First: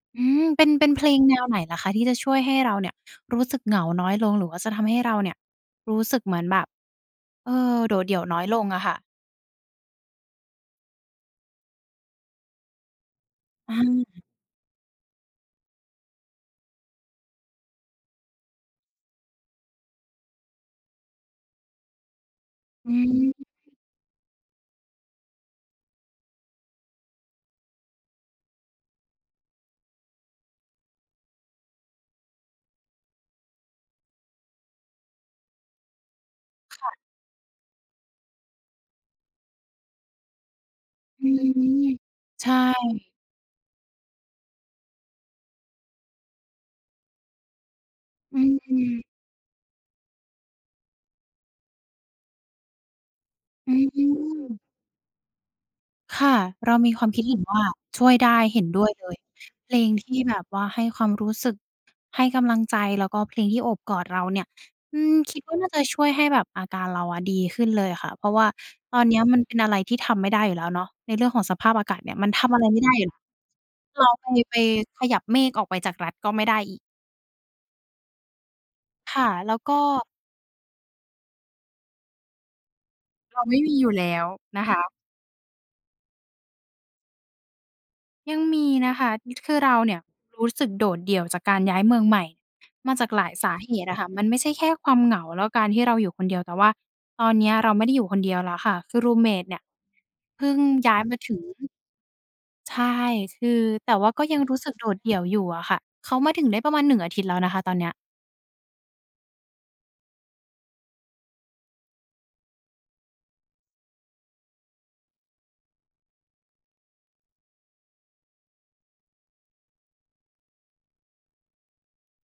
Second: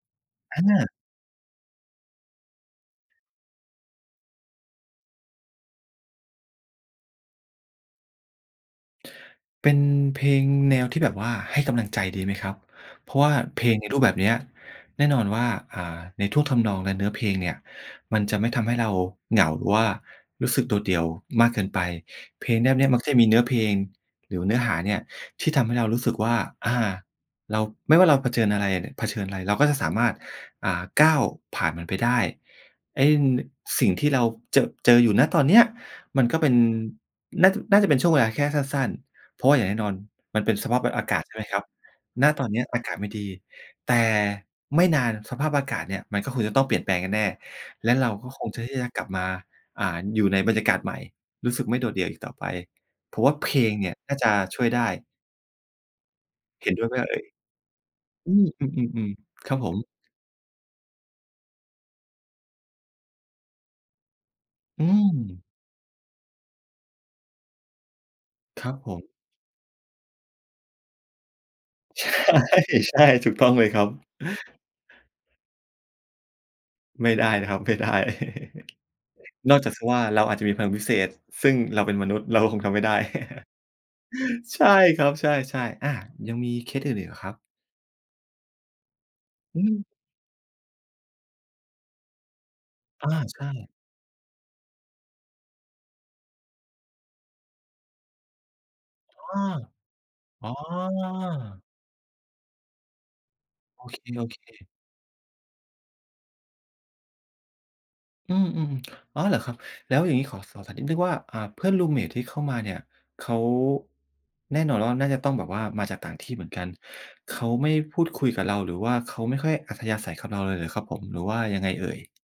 อืม อเป็น เป็นา เพลงแนวไหนเหรอคะที่จะช่วยให้เราเนี่ยรู้สึกเหงาน้อยลง หรือว่าจะทำให้เราเนี่ยรู้สึกเหมือนแบบ เออ โดดเดี่ยวน้อยลงอะค่ะ? เป็นเพลงแนวที่แบบว่า ให้กำลังใจดีไหมครับ เพราะว่าเพลงในรูปแบบอา เนี้ยแน่นอนว่า อ่า ในท่วงทำนองและเนื้อเพลงเนี่ยมันจะไม่ทำให้เราเหงา หรือว่ารู้สึกโดดเดี่ยวมากเกินไป เพลงเนี้ย เนี้อยืมักจะมีม เนื้อเพลงหรือเนื้อหาเนี่ยที่ทำให้เรารู้สึกว่า อา เรา ไม่ว่าเราเผชิญอะไรอะเนี่ย เผชิญอะไร เราก็จะสามารถ อ่า ก้าวผ่านมันไปได้ ไอ้ น สิ่งที่เรา จ เจออยู่ ณ ตอนเนี้ยมันก็เป็น ค่ะ น่าจะ น่าจะเป็นช่วงเวลาแค่สั้น ๆ เพราะว่าอย่างแน่นอนมันเป็นสภาพ ว อากาศ อืใช่ไหมครับ อ ณ ๆ ตใชอน่ นี้อากาศไม่ดี แต่ไม่นานสภาพอากาศเนี่ยมันก็คงจะต้องเปลี่ยนแปลงแน่ ๆ และเราก็อคื้งอจะ ฮทีื่จะกอ ลับมา อ่า อยู่ในบรรยากาศใหม่ รู้สึกไม่โดดเดี่ยวอีกต่อไป ผมว่าเพลอืงเนี่ยน่าจะชม ่วยได้ ค่ะ เเหร็านด้วมียไหมความเอค่ิดย เห็นว่าช่วยไดอื้ อ เห็อนด้วยเืลม ย ๆ ๆ ครับผเพลม งที่แบบว่าให้ความรู้สึก ให้กำลังใจ แล้วก็เพลงที่โอบกอดเราเนี่ย อือืม คิดม ว่าน่าจะช่วยให้แบบอาการเราอะดีขึ้นเลยอะค่ะ เพราะว่าครับผตอม นเนี้ยมันเป็นอะไรที่ทำไม่ได้อยู่แล้วเนาะ ในเรื่องของสภาพอากาศใชเน่ ี่ยมันทำอะไรไม่ได้ใชอ่ ยู่แล้ว ถูกต้องเลยครับ เราไป ไปขยับเมฆออกไปจากรัฐก็ไม่ได้อีก ไม่ได้นะครับ ไม่ได้ ค่ะ แล้นวอกจกา็ กเสียว่าเราอาจจะมีพลังพิเศษ ซึ่งเราเป็นมนุษย์ เราก็คงทำไม่ได้ เราไม่มีอยู่แล้วในชะ่คะ ครับ ใช่ ๆ อา ยังมีเคสอื่นอีกเหรอครับ? ยังมีนะคะ ด คืออืเราม เนี่ยรู้สึกโดดเดี่ยวจากการย้ายเมืองใหม่ มาจอาา กหลายใชสา่ เหตุอะค่ะ มันไม่ใช่แค่ความเหงา แล้วการที่เราอยู่คนเดียว แต่ว่าตอนเนี้ยเราไม่ได้อยู่คนเดียวแล้วค่ะ คือ รูมเมอ้ต อ เนี่ย เพอ๋อ ิ่งย้ายมาถึง ใช่ คือ โอแต่เว่าก็ยค ังรู้ๆ สึกโดดเดี่ยวอยู่อะค่ะ เขามาถึงได้ประมาณ 1 อาทิตย์แล้วนะคะตอนนี้ อืม ๆ อ๋อ เหรอครับ? แล้วอย่างงี้ขอสอบถามนิดหนึ่งว่า อ่า เพื่อน รูมเมต ที่เข้ามาเนี่ยเขา แน่นอนว่าน่าจะต้องแบบว่ามาจากต่างที่เหมือนกัน เขาไม่พูดคุยกับเรา หรือว่าเขาไม่ค่อยอัธยาศัยกับเราเลยเหรอครับ ผม หรือว่ายังไงเอ่ย?